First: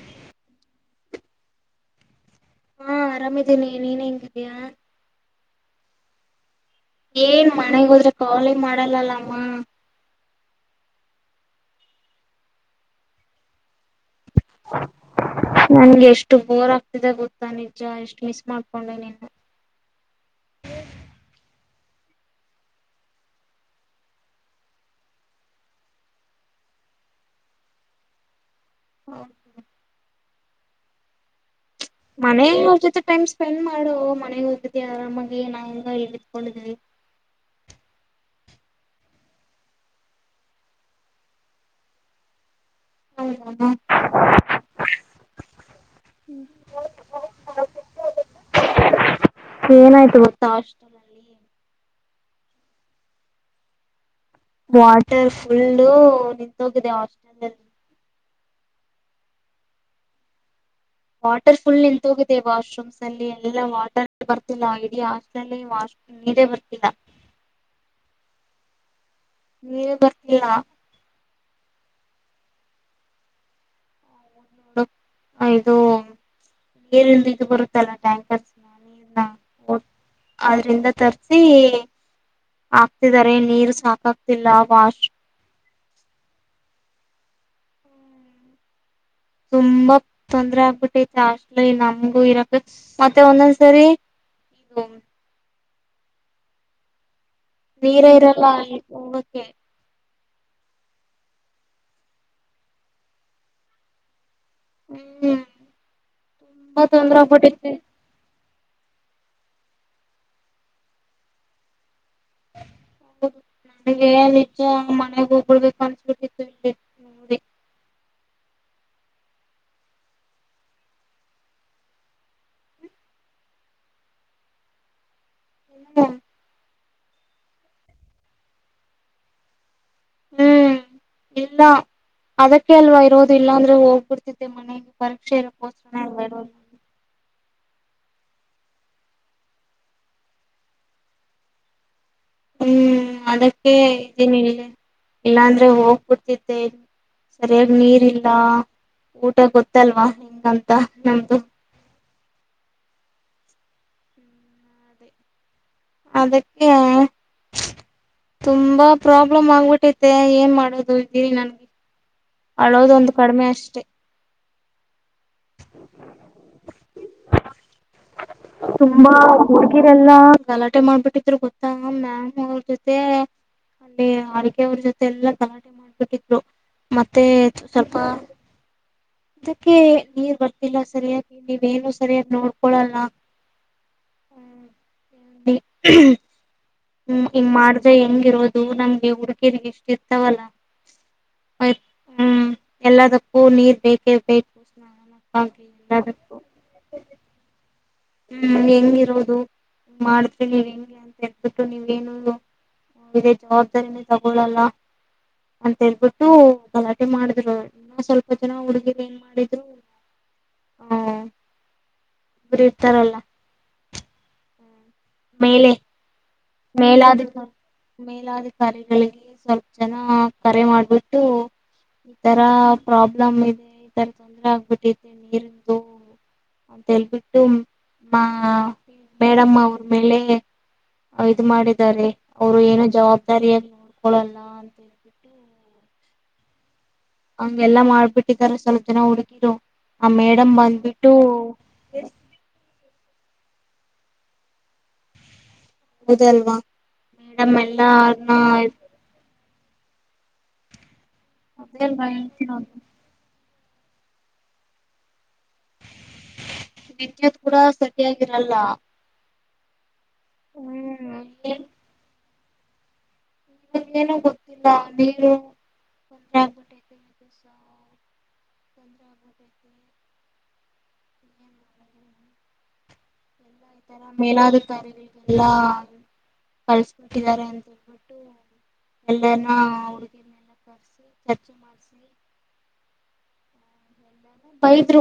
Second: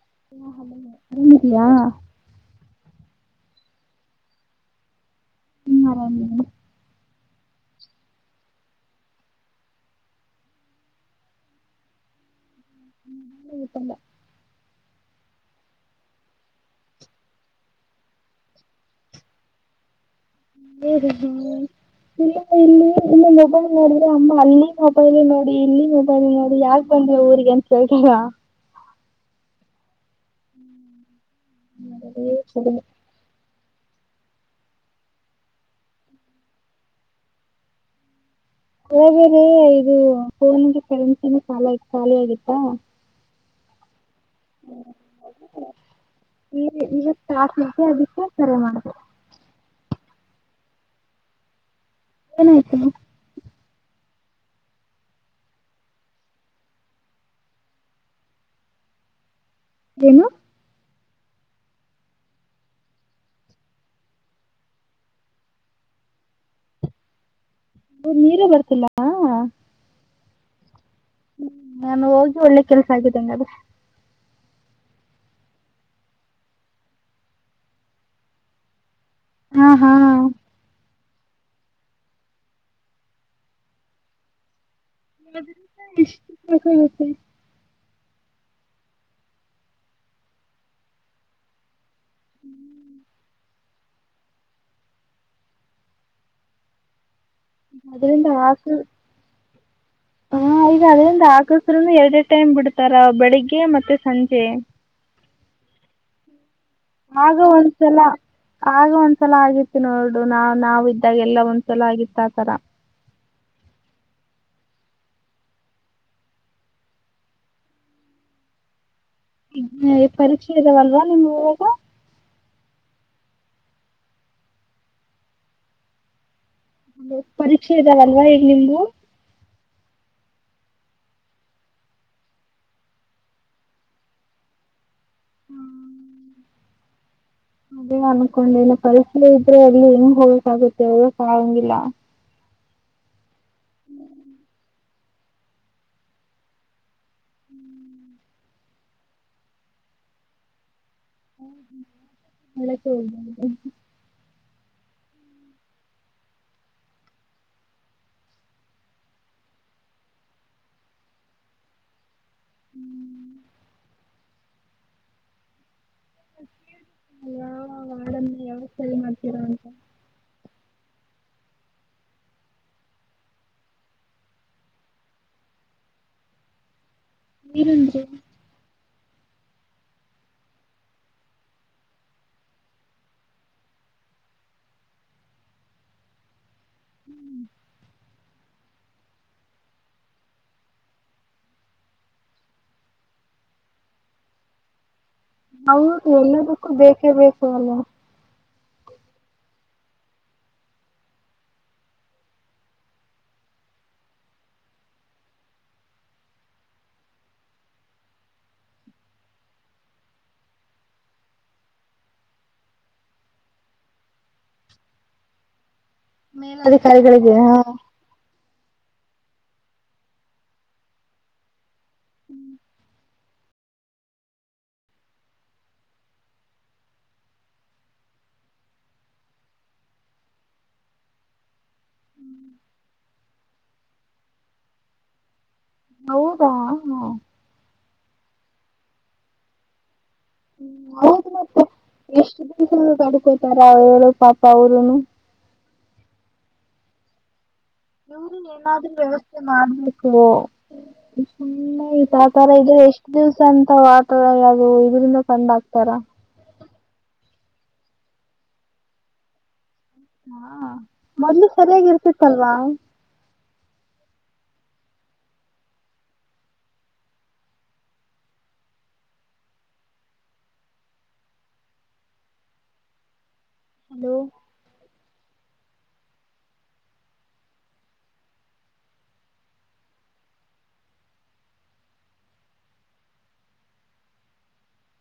[inaudible] ಹಾ ಆರಾಮ್ ಇದ್ದೀನಿ ನೀನ್ ಹೆಂಗಿದ್ಯಾ [inaudible] ಏನ್ ಮನೆಗೆ ಹೋದ್ರೆ ಕಾಲೇ ಮಾಡಲ್ಲಮ್ಮ [unintelligible] ನಂಗೆಷ್ಟು ಬೋರ್ ಆಗ್ತಿದೆ ಗೊತ್ತಾ ನಿಜ ಎಷ್ಟು ಮಿಸ್ ಮಾಡಿಕೊಂಡೆ ನಿನ್ನ [unintelligible] ಮೊಬೈಲ್ ನೋಡುದ್ರೆ ಅಮ್ಮ ಅಲ್ಲಿ ಮೊಬೈಲ್ ನೋಡಿ ಇಲ್ಲಿ ಮೊಬೈಲ್ ನೋಡಿ ಯಾಕ್ ಬಂದೆ ಊರಿಗೆ ಅಂತ ಕೇಳ್ತಾರೆ [inaudible] ಮನೆಯವರ ಜೊತೆ ಟೈಮ್ ಸ್ಪೆಂಡ್ ಮಾ [unintelligible] [inaudible] ಏನಾಯ್ತು [inaudible] [unintelligible] [inaudible] [inaudible] ಏನು ವಾಟರ್ ಫುಲ್ ನಿಂತು ಹೋಗಿದೆ ವಾಶ್ರೂಮ್ ಸಲ್ಲಿ ಅಲ್ಲೆಲ್ಲಾ ಒಟ್ಟರೆ ಬರ್ತಿಲ್ಲ ಈ ಹಾಸ್ಟೆಲ್ ಅಲ್ಲಿ ವಾಶ್ರೂಮ್ ನೇರ ಬರ್ತಿಲ್ಲ ಬರ್ತಿಲ್ಲ ನೀನೇ ಬಾ ಇಲ್ಲ ನಾನ್ ಹೋಗಿ ಒಳ್ಳೆ ಕೆಲ್ಸ ಆಯಿತು ಬಿಡು ಹಾಗಿದ್ರೆ ಟ್ಯಾಂಕ್ ಹಾ ಹಾ ಅಧೃಂಧ ತೀರ್ಥ ಹಕ್ತಿಧರೆ ನೀರು ಸಾಕಾಗ್ತಿಲ್ಲ ಅಕ್ಕ [unintelligible] ತುಂಬಾ ತೊಂದರೆ ಅಗ್ಬಿತಿಧೆ ಮತ್ತೆ ಒಂದ್ ಒಂದ್ ಸತ್ ಲಿ ನೀರೆ ಅದರಿಂದ ಇರಲ್ಲ ಎಂಟು ಒಂಬಂತ್ ಗೆ ಹೂ ಯಾರ್ಡ್ ಯಾರ್ಡ್ ಟೈಮ್ ಬಿಡ್ತಾರೆ ಬೆಳಗ್ಗೆ ಮತ್ತೆ ಸಂಜೆ ಹಮ್ ನಾವು ಒಡ್ಡಿಸಿಲ್ಲ ಆದ್ರೂ ಒಂದ್ ಸಾಲ ಆಗಿತ್ತು ನೋಡು ನಾ ನಾವ್ ಇದಾಗ ಯಲ್ಲೂ ಒಂದ್ ಸತಿ ಆಗಿತ್ತು ಆ ಥರ ಏನೋ ಮನೆಗ್ ಒಟೋಗ್ಬೇಕ್ ಅನ್ಸ್ಬಿಟಿಧೆ ಇಲ್ಲಿ ಹಮ್ ಪರೀಕ್ಷೆ ಇದಾವೆ ಅಲ್ವ ಇವಾಗ ಹು ಪರೀಕ್ಷೆ ಎಧವ ಅಲ್ವ ಈಗ್ ನಿಮಗ ಹಮ್ ಇಲ್ಲ ಅದಕ್ಕೆ ಅಲ್ವ ಇರೋದು ಇಲ್ಲಿ ಇಲ್ಲ ಅಂದ್ರೆ ಹೋಗ್ಬಿಡ್ತಿದೆ ಮನಗೆ ಪರೀಕ್ಷೆ ಇರಾಕ್ ಕೊಸರಾ ನೆ ಇರೋದು ಇಲ್ಲಿ ಇನ್ನು ಅನ್ಕೊಂಡಿಲ್ಲ ಪರೀಕ್ಷೆ ಇದ್ರೆ ಎಲ್ಲಿ ಹೆಂಗ್ ಹೋಗಕಾಗುತ್ತೆ ಯಲ್ಲೂ ಹೋಗಂಗ್ ಇಲ್ಲ ಹ್ಮ್ ಅದಕ್ಕೆ ಇದೀನ್ ಇಲ್ಲೇ ಇಲ್ಲಾಂದ್ರೆ ಹೋಗ್ಬಿಡ್ತಿದೆ ಸರಿಯಾಗ್ ನೀರ್ ಇಲ್ಲ, ಊಟ ಗೊತಲ್ವ ಹೆಂಗ್ ಅಂತ [unintelligible] ಮತ್ತೇ ಅದಕ್ಕೆ ತುಂಬಾ ಪ್ರಾಬ್ಲಮ್ ಆಗ್ಬಿಟೈತೆ ಏನ್ ಮಾಡೋದು ಇಲ್ಲಿ ನಂಗೆ ಅಲೋಧ್ ಒಂದ್ ಕಡಿಮೆ ಅಷ್ಟೆ [unintelligible] ಯಾವಾಗ್ [unintelligible] ಹೋಗಿರಲ್ಲ ಗಾಲ ಊಟ ಮಾಡ್ಬಿಟಿದ್ರು ಗೋತ್ತಾ ಮ್ಯಾಮು ಅವ್ರ ಜೊತೆ ಅಲ್ಲಿ ಅಡ್ಗೆ ಅವ್ರ ಜೊತೆಯೆಲ್ಲಾ ಗಲಾಟೆ ಮಾಡ್ಬಿಟಿದ್ರು ಮತ್ತೇ ಸ್ವಲ್ಪ ನೀರಂದ್ರೆ ಅದಕ್ಕೆ ನೀರ್ ಬರ್ತಿಲ್ಲ ಸರಿಯಾಗಿ ನೀವ್ ಏನು ಸರಿಯಾಗಿ ನೋಡಿಕೊಳ್ಳ ಹಮ್ ಹಮ್ ಹೀಗ್ ಮಾಡ್ರಿ ಹೆಂಗೆ ಅದು ನಮಗೇ ಊರಿಕೆರೆ ಗೆ ಎಷ್ಟು ಇರ್ತವೆ ಅಲ್ವ ಹುಂ ಎಲ್ಲಾದಕ್ಕೂ ನೀರು ಬೇಕೆ ಬೇಕು ಹೌದು ಎಲ್ಲದಕ್ಕೂ ಯಲಾದಕ್ಕೂ ಬೇಕೆ ಬೈಕು ಅಲ್ವ ಹಮ್ ಹೆಂಗ್ ಇರೋದು ಮಾಡ್ತೀನಿ ಇರಿ ಹೆಂಗೆ ಅಂತ್ ಹೇಳ್ಬೀಟ್ ನೀವ್ ಏನು ಜವಾಬ್ದಾರಿ ನೆ ತೊಗೊಲಲ್ಲ ಅಂತ ಹೇಳ್ಬಿಟ್ಟು ಗಲಾಟೆ ಮಾಡ್ರು ಸ್ವಲ್ಪ ಜನ ಹುಡ್ಗೀರು ಏನ್ ಮಾಡಿದ್ರು ಹಾ [inaudible] ಮೇಲೆ ಮೇಲಾಧಿಕಾರಿಗಳು ಮೇಲಾಧಿಕಾರಿ ಸ್ವಲ್ಪ ಜನ ಕರೆ ಆಗಿ ಬಿಟ್ಟು ಈ ತರಾ ಪ್ರಾ ಈ ತರಾ ತೊಂದರೆ ಆಗಿದೆ ನೀರಿಂದು ಅಂತ್ಹೇಳಿ ಮೇಲಧಿಕಾರಿಗಳಿಗೆ ಮೇಡಮ್ ಮೇಲೆ ಇದು ಮಾಡಿದಾರೆ ರಿ ಅವರೇನು ಜವಾಬ್ದಾರಿ ನೋಡಿಕೊಳ್ಳಲ್ ಅಂತ ಹೇಳಿಬಿಟ್ಟು ಹೌದಾ ಆಂಗೆಲ್ ಮಾಡಿಬಿಟ್ಟಿದ್ದಾರೆ ಸ್ವಲ್ಪ ಜನ ಹುಡುಗೀರು ಇಷ್ಟ ದಿನದ ತೊಂದರೆ ಇದು ಪಾಪ ಅವರುನು ಹೌದು ಅಲ್ವಾ ನಮ್ಮೆಲ್ ಇವ್ರನ್ ಏನಾದ್ರೂ [unintelligible] ಈ ಪುಲ್ಲು ಅದೇಲ್ವಾ ಹೇಳ್ತೀರ ಟೆಂಟ್ ಅದು ಆಗುತ್ತ ಅವ್ವ ಅದು ಇದರ ಮ್ಯಾಲ ತಂದು ಅಚ್ಚತ್ತರ ಪುರಾ ಸಾಟಿ ಆಗಿರಲ್ಲ [unintelligible] ಅಲ್ವಾ ನನಗೆ ಏನು ಗೊತ್ತಿಲ್ಲ ತೊಂದ್ರೆ ಆಗ್ಬಿಟ್ಟೈತೆ ಏನ್ ಮಾಡೋದು ಎಲ್ಲಾ ಈ ತರಾ ಹಲೋ ಮೇಲಧಿಕಾರಿಗಳಿಗೆ ಎಲ್ಲಾ ಬಳಸಗೊಡ್ಡಿದ್ದಾರೆ ಎಂದು ಬಿಟ್ಟು ಬೈದರು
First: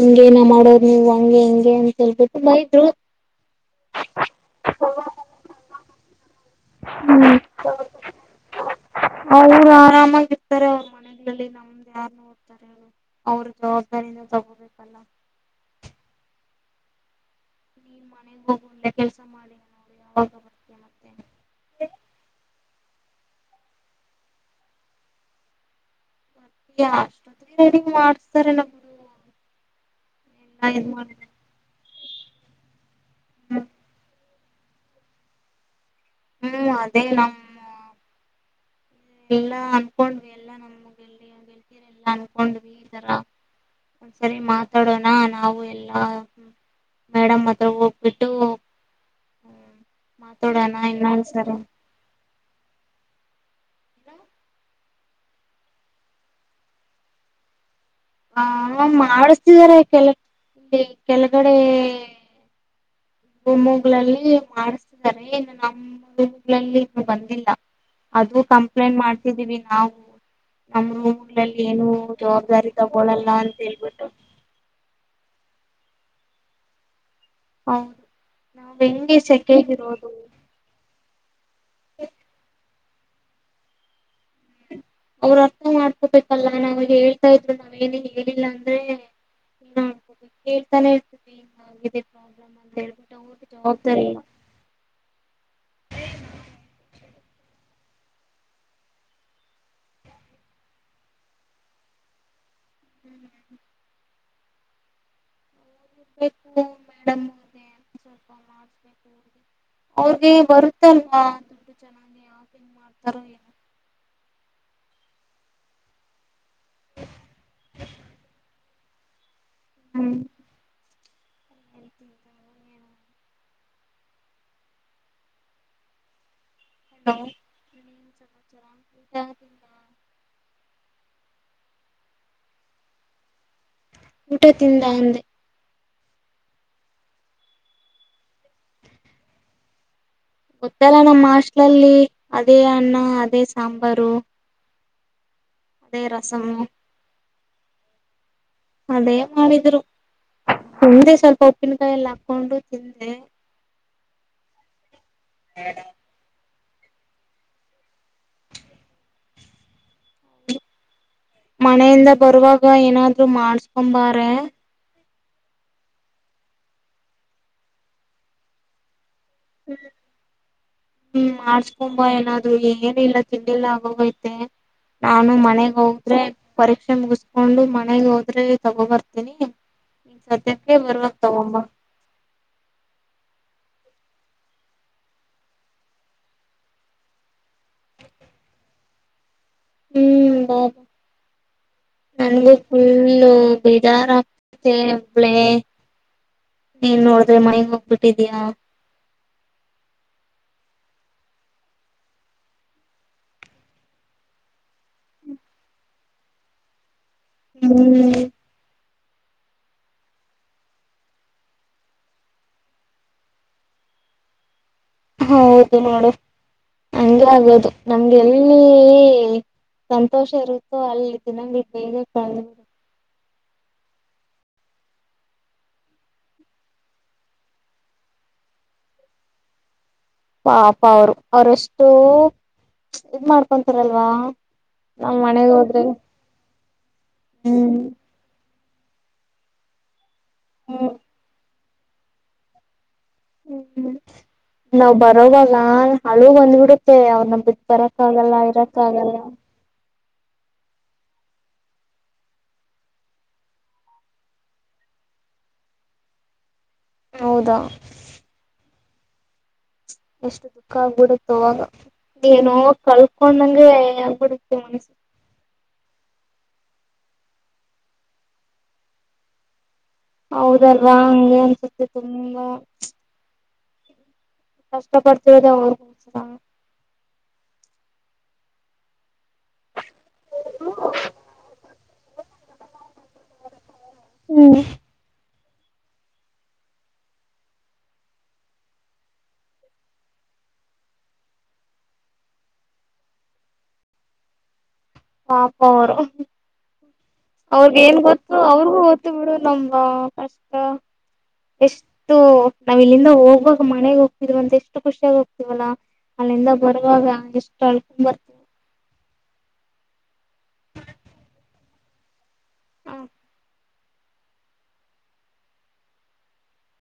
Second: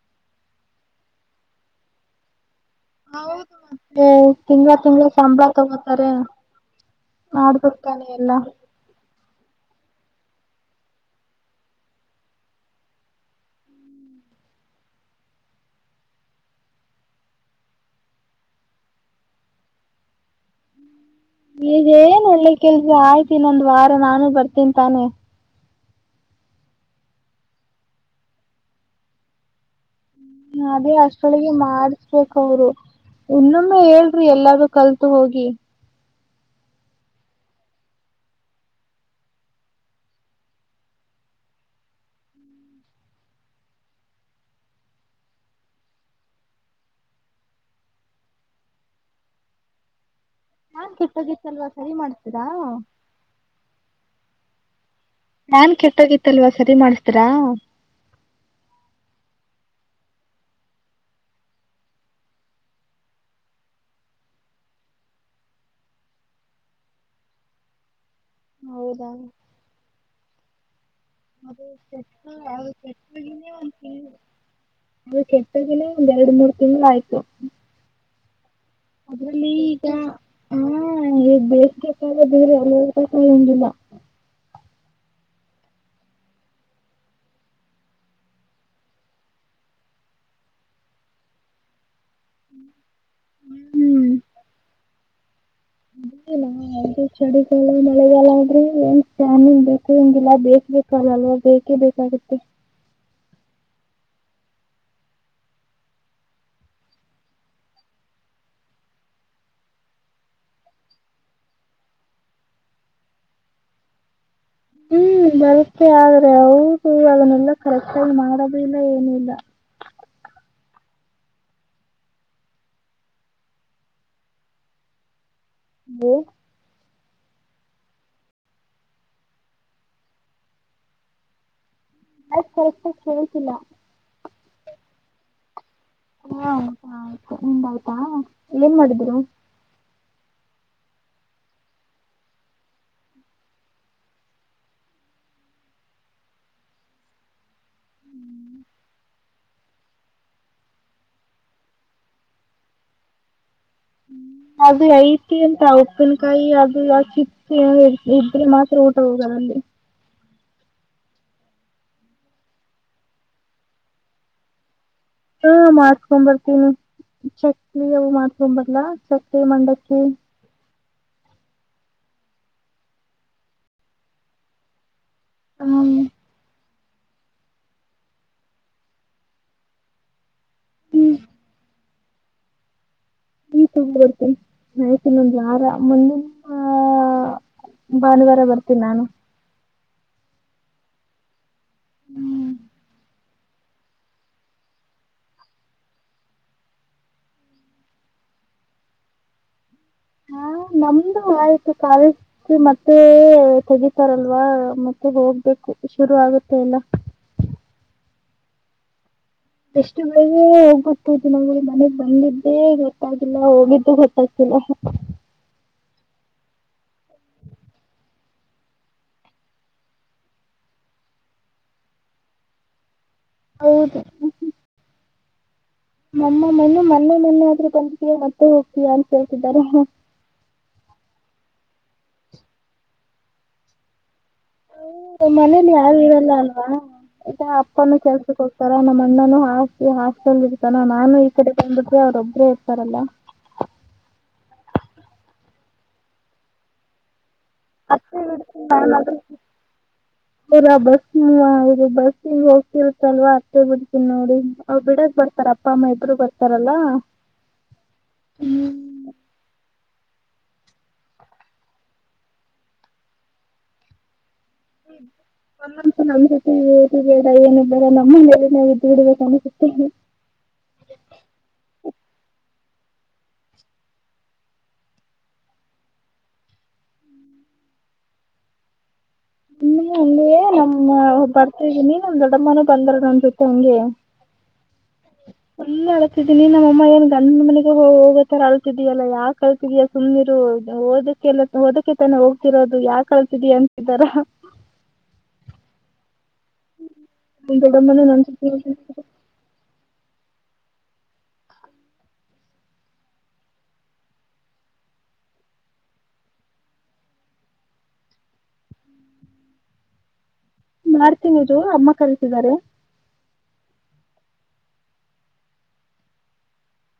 ಇಂಗಾ ಮಾಡೋದು ಅಂತ ಹೇಳಿ ಹೌದು ಮತ್ತೆ ತಿಂಗಳ ತಿಂಗಳ ಸಂಬಳ ತಗೋತಾರೆ ಮಾಡಬೇಕು ಅಲ್ಲ ಎಲ್ಲಾ ಹೌದಾ ಸರಿ ಮನ್ಯಾಗ ಹೇಳ್ತೀನಿ ಅವ್ವ ಅವರೇ ಜವಾಬ್ದಾರಿ ತಗೋಬೇಕು ಅಲ್ಲ ನೀ ಮನೆಗೆ ಹೋಗು ನಾ ಯಾವಾಗ ಬರತೇನ ಹೇ ಏನಲೆ ಕೆಲಸ ಆಯ್ತು ಇನ್ನೊಂದು ವಾರ ನಾನು ಬರ್ತೀನಿ ತಾನೇ ಅಷ್ಟೊತ್ತಿಗೆ ರಡಿ ಮಾಡ್ತಾರೆ ಇದು ಅಷ್ಟರೊಳಗೆ ಮಾಡಬೇಕು ಅವರು ಹು ಕಾಲತ್ ಬಾ ಹೋಗಿ ಹು ಅದೇ ನಮ್ಮ ಇಲ್ಲಾ ಅನ್ಕೊಂಡಿವಿ ನಂಗೆಲ್ ಒಂದ ಸರಿ ಮಾತಾಡೋಣ ನಾವು ಎಲ್ಲಾ ಮೇಡಂ ಅತ್ರ ಹೋಗಿ ಬಿಟ್ಟು ಹು ನೋಡೋಣ ಇನ್ನೊಂದು ಸಲ ಹೌದಾ ಕೆಟ್ಟೋಗಿತ್ತಲ್ವಾ ಸರಿ ಮಾಡಿಸ್ತೀರಾ ಹ ಮಾಡಿಸ್ತಿದಾರೆ ಕೆಲ ಇಲ್ಲಿ ಕೆಳಗಡೆ ರೂಮುಗಳಲ್ಲಿ ಮಾಡಿಸ್ತಿದ್ದಾರೆ ಇನ್ನು ನಮ್ ರೂಮುಗಳಲ್ಲಿ ಇನ್ನು ಬಂದಿಲ್ಲ ಅದು ಕಂಪ್ಲೇಂಟ್ ಹೌದಾ ಮಾಡ್ತಿದೀವಿ ನಾವು ನಮ್ ರೂಮುಗಳಲ್ಲಿ ಅದು ಏನು ಕೆಟ್ಟ ಅದು ಜವಾಬ್ದಾರಿ ತಗೊಳಲ್ಲ ಕೆಟ್ಟೋಗಿನೇ ಅಂತ ಒಂದ್ ಹೇಳ್ಬಿಟ್ಟು ತಿಂಗಳು ಅದು ಕೆಟ್ಟೋಗಿನೇ ಒಂದ್ ಎರಡ್ ಮೂರ್ ತಿಂಗಳು ಆಯ್ತು ಹಾ ಯೆಂಗೆ ಸಾಕಿಗೇರೋಡು ಯಾಂಗೆ ಎರ್ಬೇಕು ಅವ್ರ ಅರ್ಥ ಮಾಡ್ಕೋಬೇಕಲ್ಲ ನಾವು ಹೇಳ್ತಾ ಇದ್ರು ನಾವೇನು ಹೇಳಿಲ್ಲ ಅಂದ್ರೆ ಏನ ಮಾಡ್ಕೋಬೇಕು ಹೇಳ್ತಾನೆ ಇರ್ತೀವಿ ಹಿಂಗಾಗಿದೆ ಪ್ರಾಬ್ಲಮ್ ಅಂತ ಹೇಳ್ಬಿಟ್ಟು ಅವ್ರಿಗೆ ಜವಾಬ್ದಾರಿ ಹ್ಮ್ ಇಲ್ಲ. ಯಾವ್ದು ಚಳಿಗಾಲ ಮಳೆಗಾಲ ಅಂದ್ರೆ ಏನ್ ಫ್ಯಾನಿನ್ ಬೇಕು ಹಂಗಿಲ್ಲ ಬೇಸಿಗೆ ಕಾಲ ಅಲ್ವಾ ಬೇಕೇ ಬೇಕಾಗುತ್ತೆ ಅವ್ರ್ಗೆ ಬರುತೆ ಅಲ್ಲ್ವಾ [inaudible] ಹು ಬರುಥೆ [inaudible] ಇನ್ನ ಯೇನು ಇಲ್ಲ ಹು ಬೋಲ್ ಹಾ ಯಾ ಹಾ ಸರಿ ಕಲ್ಸೀಯಲ್ಲಾ ಉಟಾ ತಿಂಧ ಅಂದೇ. ಹಾ ಹು ಯೆನ್ ಮಾಡಿದ್ರೂ ಗೊತ್ತು ಅಲ್ವಾ ನಮ್ ಹಾಸ್ಟೆಲ್ ಗೆ ಹೋಗಿ ಅದೇ ಅಣ್ಣ ಅದೇ ಸಾರು ಅಣ್ಣ ರಸಂ ಅದೇ ಮಾಡಿದ್ರೂ ತಿಂದೆ ಸೊಲ್ಪ ಉಪಿಂಕೇ ಆಕೊಂಡು ಅದು [inaudible] ಗಿಂತ ಉಪಿಂಕೇ ಉಟ ಒಗಲ್ಲಾ ನಂಗೆ ಮನೆ ಇಂದ ಬರೋವಾಗ ಏನ್ ಅದ್ರೂ ಮಾಡ್ಸ್ಕೊಂಡು ಬಾರೆ ಹಾ ಮಾಡ್ಸ್ಕೊಂಡು ಬರ್ತೀನೆ ಚಟ್ನಿಗುಳ್ಮಾಡುಸಕಂಡ್ ಬರ್ಲಾ ಉ ಮಂಡಕ್ಕಿ ತುಂಬಾ ಏನಾದ್ರು [unintelligible] ನಾನು ಮನೆಗೆ ಹ್ಮ್ ಹೋದ್ರೆ ಪರಿ ಮುಗುಸ್ಕೊಂಡು ಮನೆಗೆ ಹೋದ್ರೆ ತಗೋಬರ್ತೀನಿ ಅದನ್ನೇ ಬರುವಾಗ ಹ್ಮ್ ಬಗೊಂಡ್ ಬಾ [unintelligible] ನಾನು ಭಾನುವಾರ ಬರುತ್ತೇನೆ. ಸರಿ ಬನ್ನಿ ನನಗೂ ಫುಲ್ಲು ಉ ಬೇಜಾರಾಗ್ತಿದೆ ಒಬ್ಳೆ ನೀನೋಡದ್ರೆ ಮನೆಗೊಗ್ಬಿಟ್ಟಿದೀಯಾ ಹಾ ನಮ್ದು ಆಯ್ತು ಕಾಲೇಜ್ [inaudible] ಮತ್ತೇ ತೆಗೆತಾರಲ್ವಾ ಮತ್ತೆ ಹೋಗ್ಬೇಕು ಶುರುವಾಗುತ್ತೆ ಅಲಾ. ಹ್ಮ್ ಎಷ್ಟು ಬೇಗ್ನೆ ಹೋಗ್ಬಿ [inaudible] ಮನೆಗ್ ಬಂದಿದೇ ಗೊತ್ತಾಗಿಲ್ಲಾ ಹೋಗಿದ್ದು ಗೊತ್ತಾಗ್ತಿಲ್ಲಾ. ಹಾ ಹೌದು ನೋಡು ಹಂಗೆ ಆಗೋದು ನಂಗೆಲ್ಲಿ ಈ... ಸಂತೋಷ ಇರುತ್ತೋ ಅಲ್ಲಿ [unintelligible] ಹೌದೂ ಹ್ಮ್ ಹ್ಮ್ ನಮ್ [unintelligible] ಮೊನ್ನೆ ಮೊನ್ನೆ ಆದ್ರೂ ಬಂದಿದಿಯಾ ಮತ್ತೆ ಹೋಗ್ತೀಯಾ ಅಂತಾ ಕೇಳ್ತಿದಾರೆ ಹ್ಮ್ ಹ್ಮ್ ಪಾಪಾ ಅವ್ರು ಅವ್ರಷ್ಟು ಚ್ ಇದು ಮಾಡ್ಕೊಂತಾವ್ರೆ ಅಲ್ವಾ. ಹಂಗ್ ಮನೇಲಿ ಯಾರು ಇರಲ್ಲಾ ಅಲ್ವಾ. ಹಾಹ ಅದೇ ಹ್ಮ್ ಅಪ್ಪಾನು ಕೆಲಸಕ್ ಹೋಗ್ ಕರೆ ನಮ್ ಅಣ್ಣಾನು ಹಾಕಿ ಹಾಕಿ [unintelligible] ನಾನು ಈಕಡೆ ಬಂದಬಿಟ್ರೆ ಅವ್ರೊಬ್ರೆ ಇರ್ತಾರಲಾ ಹ್ಮ್ ಹ್ಮ್ ನಾವ್ ಬರೋವಾಗಾ ಅಳು ಬಂದಬಿಡುತ್ತೆ ಅವರನ್ ಬಿಟ್ ಅತ್ತೆ ಬರಕ್ಕಾಗಲ್ಲಾ ಬಿಡ್ತೀನಿ ನಾನಾದ್ರೂ ಇರಕ್ಕಾಗಲ್ಲಾ [inaudible] ಬಸ್ ಮೂವ್ ಆಗಿ [unintelligible] ಬಸ್ ಹಿಂಗ ಹೋಗ್ತಿರುತ್ತಲ್ವಾ ಅತ್ತೇ ಬಿಡ್ತೀನೋಡಿ ಅವ್ರ ಬಿಡಾಕ್ ಬರ್ತಾರ ಅಪ್ಪಾ ಅಮ್ಮಾ ಇಬ್ರು ಅಲಾ ಹೌದಾ ಹ್ಮ್ ಬ ಎಷ್ಟು ದುಃಖಾ ಆಗ್ಬಿಡುತ್ತ ಆವಾಗಾ ಏನೋ ಕಳಕೊಂಡಂಗೆ ಆಗ್ಬೀಡ್ ಹ್ಮ್ ಆ ನಮ್ [unintelligible] ನಮ್ ಅಮ್ಮನ ನೆರಳಲ್ಲಿ ಇದ್ದಬಿಡ್ಬೇಕು ಅನ್ಸುತ್ತ ಹೌದಲ್ವಾ ಹಂಗೇ ಅನ್ಸುತ್ತೆ ಸುಮ್ನೆ ಕಷ್ಟ ಪಡ್ತಿರೋದೇ ಅವ್ರಗೋಸ್ಕರಾ ಹ್ಮಿಂಗೆ [unintelligible] ನಮ್ನಾ ಬರ್ತಾ ಇದೀನಿ ನಮ್ ದೊಡ್ಡಮ್ಮಾನು [inaudible] ಹೆಂಗಿತ್ತೋ ಹಂಗೇ ಫುಲ್ಲು ಅಳತಿದೀನಿ ನಮ್ ಅಮ್ಮಾ ಏನ್ ಗಂಡನ ಮನೆಗೇ ಹೋಗೋತರಾ ಅಳತಿದೀಯಾ ಅಲಾ ಯಾಕ ಅಳತಿದಿಯಾ ಸುಮ್ನಿರು ಹ್ಮ್ ಓದೋಕೆ ಅಲಾ ಓದೋಕೆ ತಾನೆ ಹೋಗ್ತಿರೋದು ಯಾಕ ಅಳತಿದಿಯಾ ಅಂತಿದಾರ ಪಾಪಾ ಅವ್ರು ಹ್ಮ್ ಹ್ಮ್ ನಮ್ಮ ಅವ್ರದೇನು ದೊಡ್ಡಮ್ಮನೂ ನನ್ನ ಗೊತ್ತು ಅವ್ರುಗು ಜೊತೆ ಗೊತ್ತುಬಿಡು ನಮ್ ವಾ [inaudible] ಎಷ್ಟೂ ನಾವ್ ಇಲ್ಲಿಂದಾ ಹೋಗುವಾಗಾ ಮನೆಗ್ ಹೋಗ್ತಿದೀವಿ ಅಂತಾ ಎಷ್ಟೂ ಖುಷಿಯಾಗಿ ಹೋಗ್ತೀವಿ ಅಲಾ ಅಲ್ಲಿಂದಾ ಬರೋವಾಗಾ ಎಷ್ಟೂ ಅಳುಕೊಂಡು ಬರ್ತೀವಿ ಮಾಡ್ತೀನಿರು ಅಮ್ಮಾ ಕರೀತಿ ತಿದಾರೆ